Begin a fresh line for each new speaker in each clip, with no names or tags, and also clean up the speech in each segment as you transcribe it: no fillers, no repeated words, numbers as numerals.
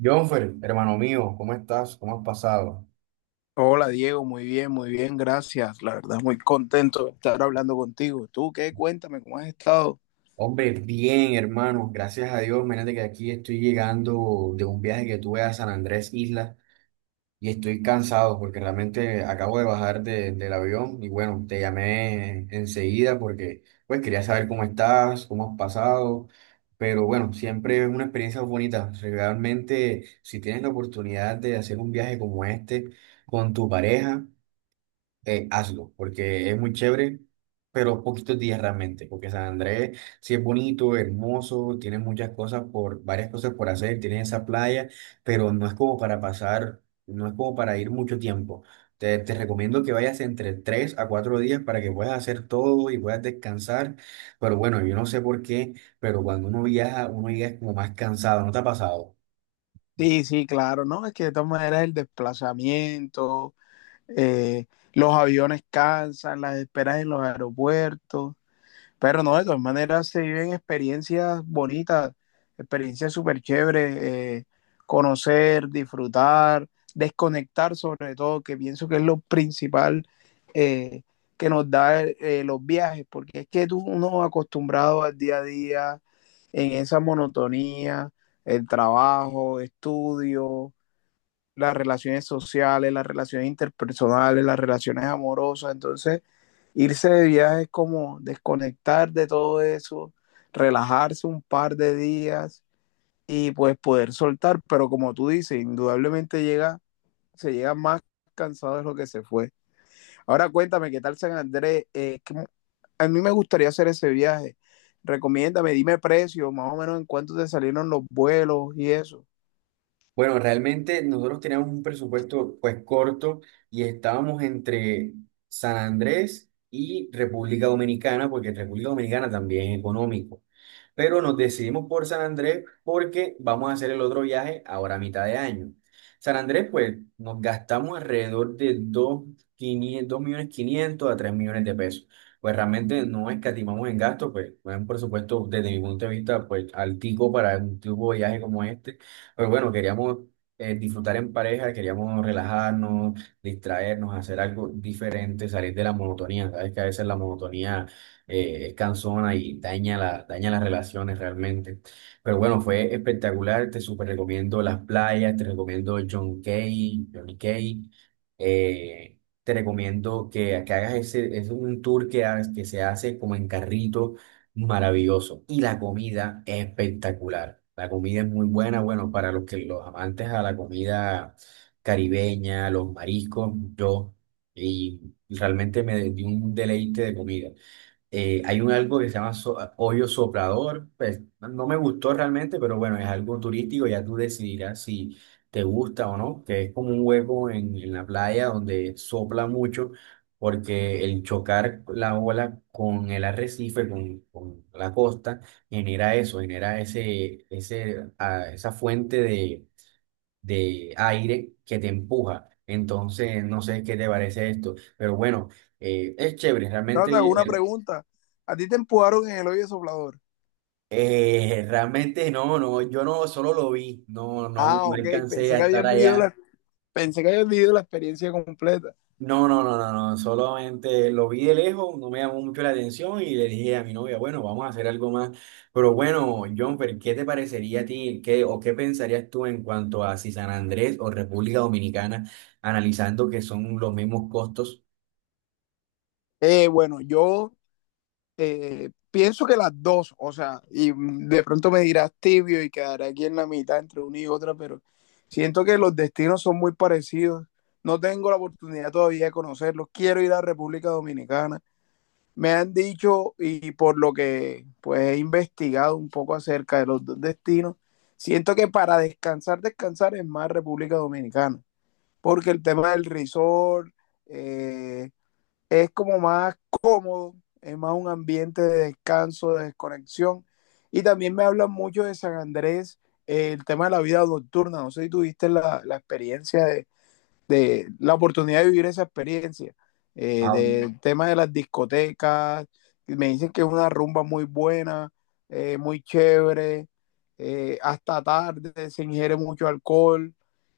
Jonfer, hermano mío, ¿cómo estás? ¿Cómo has pasado?
Hola Diego, muy bien, gracias. La verdad, muy contento de estar hablando contigo. ¿Tú qué? Cuéntame, ¿cómo has estado?
Hombre, bien, hermano, gracias a Dios. Imagínate que aquí estoy llegando de un viaje que tuve a San Andrés Isla y estoy cansado porque realmente acabo de bajar del avión y bueno, te llamé enseguida porque pues quería saber cómo estás, cómo has pasado, pero bueno, siempre es una experiencia bonita. Realmente, si tienes la oportunidad de hacer un viaje como este con tu pareja, hazlo, porque es muy chévere, pero poquitos días realmente, porque San Andrés sí es bonito, hermoso, tiene varias cosas por hacer, tiene esa playa, pero no es como para pasar, no es como para ir mucho tiempo. Te recomiendo que vayas entre 3 a 4 días para que puedas hacer todo y puedas descansar, pero bueno, yo no sé por qué, pero cuando uno viaja, uno llega como más cansado, ¿no te ha pasado?
Sí, sí, claro, ¿no? Es que de todas maneras el desplazamiento, eh, los aviones cansan, las esperas en los aeropuertos. Pero no, de todas maneras se viven experiencias bonitas, experiencias súper chéveres, conocer, disfrutar, desconectar sobre todo, que pienso que es lo principal eh, que nos da los viajes, porque es que tú uno acostumbrado al día a día, en esa monotonía, el trabajo, estudio, las relaciones sociales, las relaciones interpersonales, las relaciones amorosas. Entonces, irse de viaje es como desconectar de todo eso, relajarse un par de días y pues poder soltar. Pero como tú dices, indudablemente llega, se llega más cansado de lo que se fue. Ahora cuéntame, ¿qué tal San Andrés? Que a mí me gustaría hacer ese viaje. Recomiéndame, dime precio, más o menos en cuánto te salieron los vuelos y eso.
Bueno, realmente nosotros teníamos un presupuesto pues corto y estábamos entre San Andrés y República Dominicana, porque en República Dominicana también es económico, pero nos decidimos por San Andrés porque vamos a hacer el otro viaje ahora a mitad de año. San Andrés, pues, nos gastamos alrededor de dos millones 500 a 3 millones de pesos. Pues realmente no escatimamos en gastos, pues, bueno, por supuesto, desde mi punto de vista, pues, altico para un tipo de viaje como este. Pero bueno, queríamos disfrutar en pareja, queríamos relajarnos, distraernos, hacer algo diferente, salir de la monotonía. Sabes que a veces la monotonía es cansona y daña las relaciones realmente. Pero bueno, fue espectacular, te súper recomiendo las playas, te recomiendo John Key, Johnny Cay, te recomiendo que hagas ese, es un tour que se hace como en carrito, maravilloso. Y la comida es espectacular. La comida es muy buena, bueno, para los que los amantes a la comida caribeña, los mariscos, yo, y realmente me di un deleite de comida. Hay un algo que se llama hoyo soplador, pues no me gustó realmente, pero bueno, es algo turístico, ya tú decidirás si te gusta o no, que es como un hueco en la playa donde sopla mucho, porque el chocar la ola con el arrecife, con la costa, genera eso, genera esa fuente de aire que te empuja. Entonces, no sé qué te parece esto, pero bueno, es chévere, realmente.
Trata, una pregunta. ¿A ti te empujaron en el hoyo soplador?
Realmente no, no, yo no solo lo vi, no, no,
Ah,
no
ok,
alcancé
pensé
a
que
estar
habías vivido
allá.
pensé que habías vivido la experiencia completa.
No, no, no, no, no, solamente lo vi de lejos, no me llamó mucho la atención y le dije a mi novia, bueno, vamos a hacer algo más. Pero bueno, Jonfer, ¿qué te parecería a ti, qué, o qué pensarías tú en cuanto a si San Andrés o República Dominicana, analizando que son los mismos costos?
Bueno, yo pienso que las dos, o sea, y mm, de pronto me dirás tibio y quedaré aquí en la mitad entre una y otra, pero siento que los destinos son muy parecidos. No tengo la oportunidad todavía de conocerlos. Quiero ir a República Dominicana. Me han dicho y por lo que pues he investigado un poco acerca de los dos destinos, siento que para descansar, descansar es más República Dominicana, porque el tema del resort eh, es como más cómodo, es más un ambiente de descanso, de desconexión. Y también me hablan mucho de San Andrés, el tema de la vida nocturna. No sé si tuviste la experiencia de la oportunidad de vivir esa experiencia, del tema de las discotecas, me dicen que es una rumba muy buena, muy chévere, hasta tarde se ingiere mucho alcohol,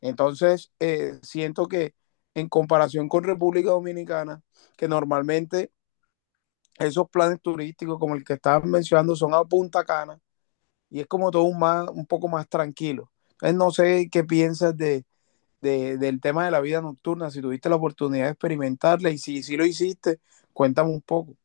entonces siento que en comparación con República Dominicana, que normalmente esos planes turísticos como el que estabas mencionando son a Punta Cana y es como todo un, más, un poco más tranquilo. Entonces, no sé qué piensas de, del tema de la vida nocturna, si tuviste la oportunidad de experimentarla y si, si lo hiciste, cuéntame un poco.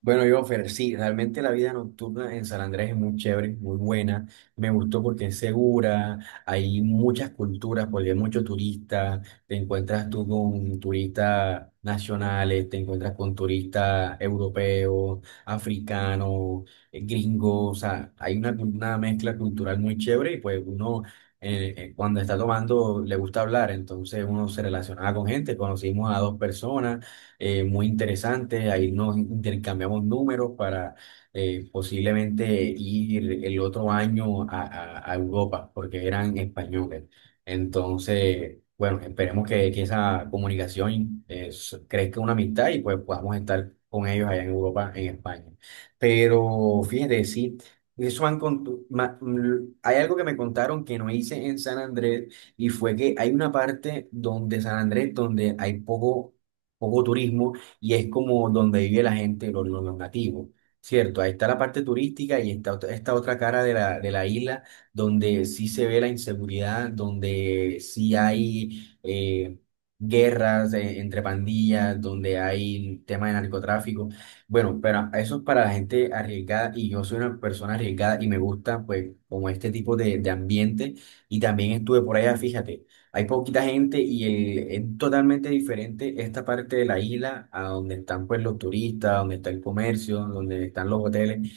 Bueno, yo, Fer, sí, realmente la vida nocturna en San Andrés es muy chévere, muy buena. Me gustó porque es segura, hay muchas culturas, porque hay muchos turistas. Te encuentras tú con turistas nacionales, te encuentras con turistas europeos, africanos, gringos. O sea, hay una mezcla cultural muy chévere y pues uno cuando está tomando le gusta hablar, entonces uno se relacionaba con gente. Conocimos a dos personas muy interesante. Ahí nos intercambiamos números para posiblemente ir el otro año a Europa, porque eran españoles. Entonces, bueno, esperemos que esa comunicación crezca una amistad y pues podamos estar con ellos allá en Europa, en España. Pero fíjate, sí. Eso han contu- ma- mm, Hay algo que me contaron que no hice en San Andrés y fue que hay una parte donde San Andrés donde hay poco turismo y es como donde vive la gente, los nativos, ¿cierto? Ahí está la parte turística y está esta otra cara de la isla donde sí se ve la inseguridad, donde sí hay guerras entre pandillas, donde hay temas de narcotráfico. Bueno, pero eso es para la gente arriesgada y yo soy una persona arriesgada y me gusta pues como este tipo de ambiente, y también estuve por allá, fíjate. Hay poquita gente y es totalmente diferente esta parte de la isla a donde están pues los turistas, donde está el comercio, donde están los hoteles.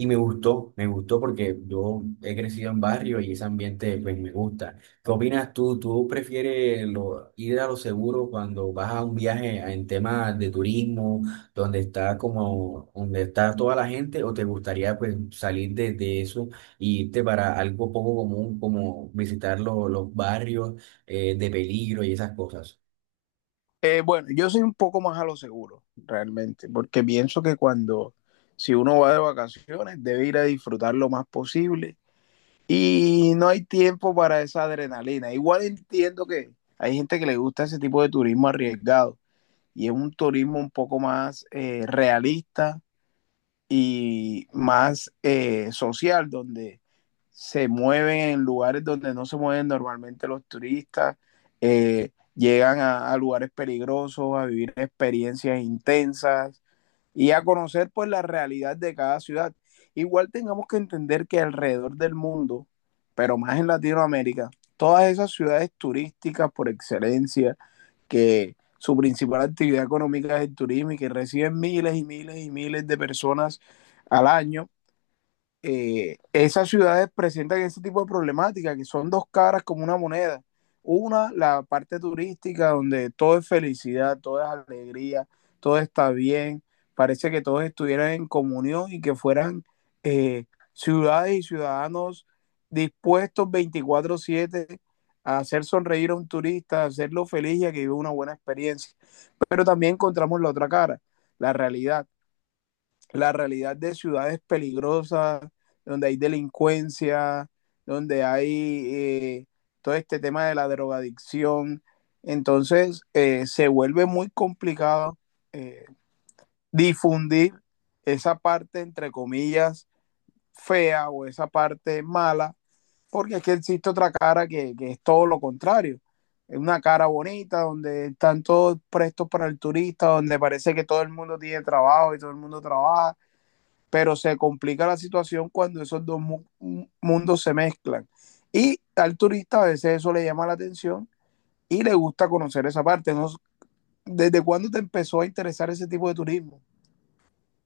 Y me gustó porque yo he crecido en barrio y ese ambiente pues me gusta. ¿Qué opinas tú? ¿Tú prefieres ir a lo seguro cuando vas a un viaje en temas de turismo, donde está como, donde está toda la gente, o te gustaría pues salir de eso e irte para algo poco común como visitar los barrios de peligro y esas cosas?
Bueno, yo soy un poco más a lo seguro, realmente, porque pienso que cuando, si uno va de vacaciones, debe ir a disfrutar lo más posible y no hay tiempo para esa adrenalina. Igual entiendo que hay gente que le gusta ese tipo de turismo arriesgado y es un turismo un poco más realista, y más social, donde se mueven en lugares donde no se mueven normalmente los turistas, llegan a, lugares peligrosos, a vivir experiencias intensas, y a conocer pues la realidad de cada ciudad. Igual tengamos que entender que alrededor del mundo, pero más en Latinoamérica, todas esas ciudades turísticas por excelencia, que su principal actividad económica es el turismo y que reciben miles y miles y miles de personas al año, esas ciudades presentan ese tipo de problemáticas, que son dos caras como una moneda. Una, la parte turística, donde todo es felicidad, todo es alegría, todo está bien, parece que todos estuvieran en comunión y que fueran eh, ciudades y ciudadanos dispuestos 24/7 a hacer sonreír a un turista, a hacerlo feliz y a que viva una buena experiencia. Pero también encontramos la otra cara, la realidad, la realidad de ciudades peligrosas, donde hay delincuencia, donde hay todo este tema de la drogadicción. Entonces, se vuelve muy complicado eh, difundir esa parte, entre comillas, fea o esa parte mala, porque es que existe otra cara que es todo lo contrario. Es una cara bonita donde están todos prestos para el turista, donde parece que todo el mundo tiene trabajo y todo el mundo trabaja, pero se complica la situación cuando esos mundos se mezclan. Y al turista a veces eso le llama la atención y le gusta conocer esa parte. No, ¿desde cuándo te empezó a interesar ese tipo de turismo?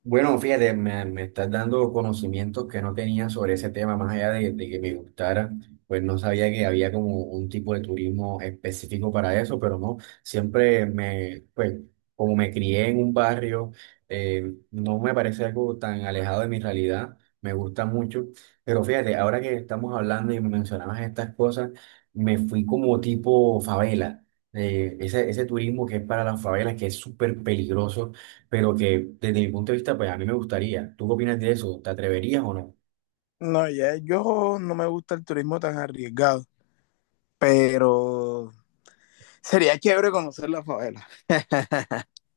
Bueno, fíjate, me estás dando conocimientos que no tenía sobre ese tema, más allá de que me gustara, pues no sabía que había como un tipo de turismo específico para eso, pero no, siempre me, pues como me crié en un barrio, no me parece algo tan alejado de mi realidad, me gusta mucho, pero fíjate, ahora que estamos hablando y me mencionabas estas cosas, me fui como tipo favela, ese turismo que es para las favelas, que es súper peligroso pero que desde mi punto de vista, pues a mí me gustaría. ¿Tú qué opinas de eso? ¿Te atreverías o no?
No, ya yo no me gusta el turismo tan arriesgado, pero sería chévere conocer la favela.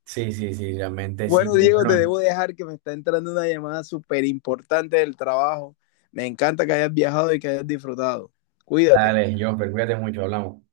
Sí, sí, sí, realmente sí.
Bueno, Diego, te
Bueno,
debo dejar que me está entrando una llamada súper importante del trabajo. Me encanta que hayas viajado y que hayas disfrutado. Cuídate.
dale, yo, pero cuídate mucho, hablamos.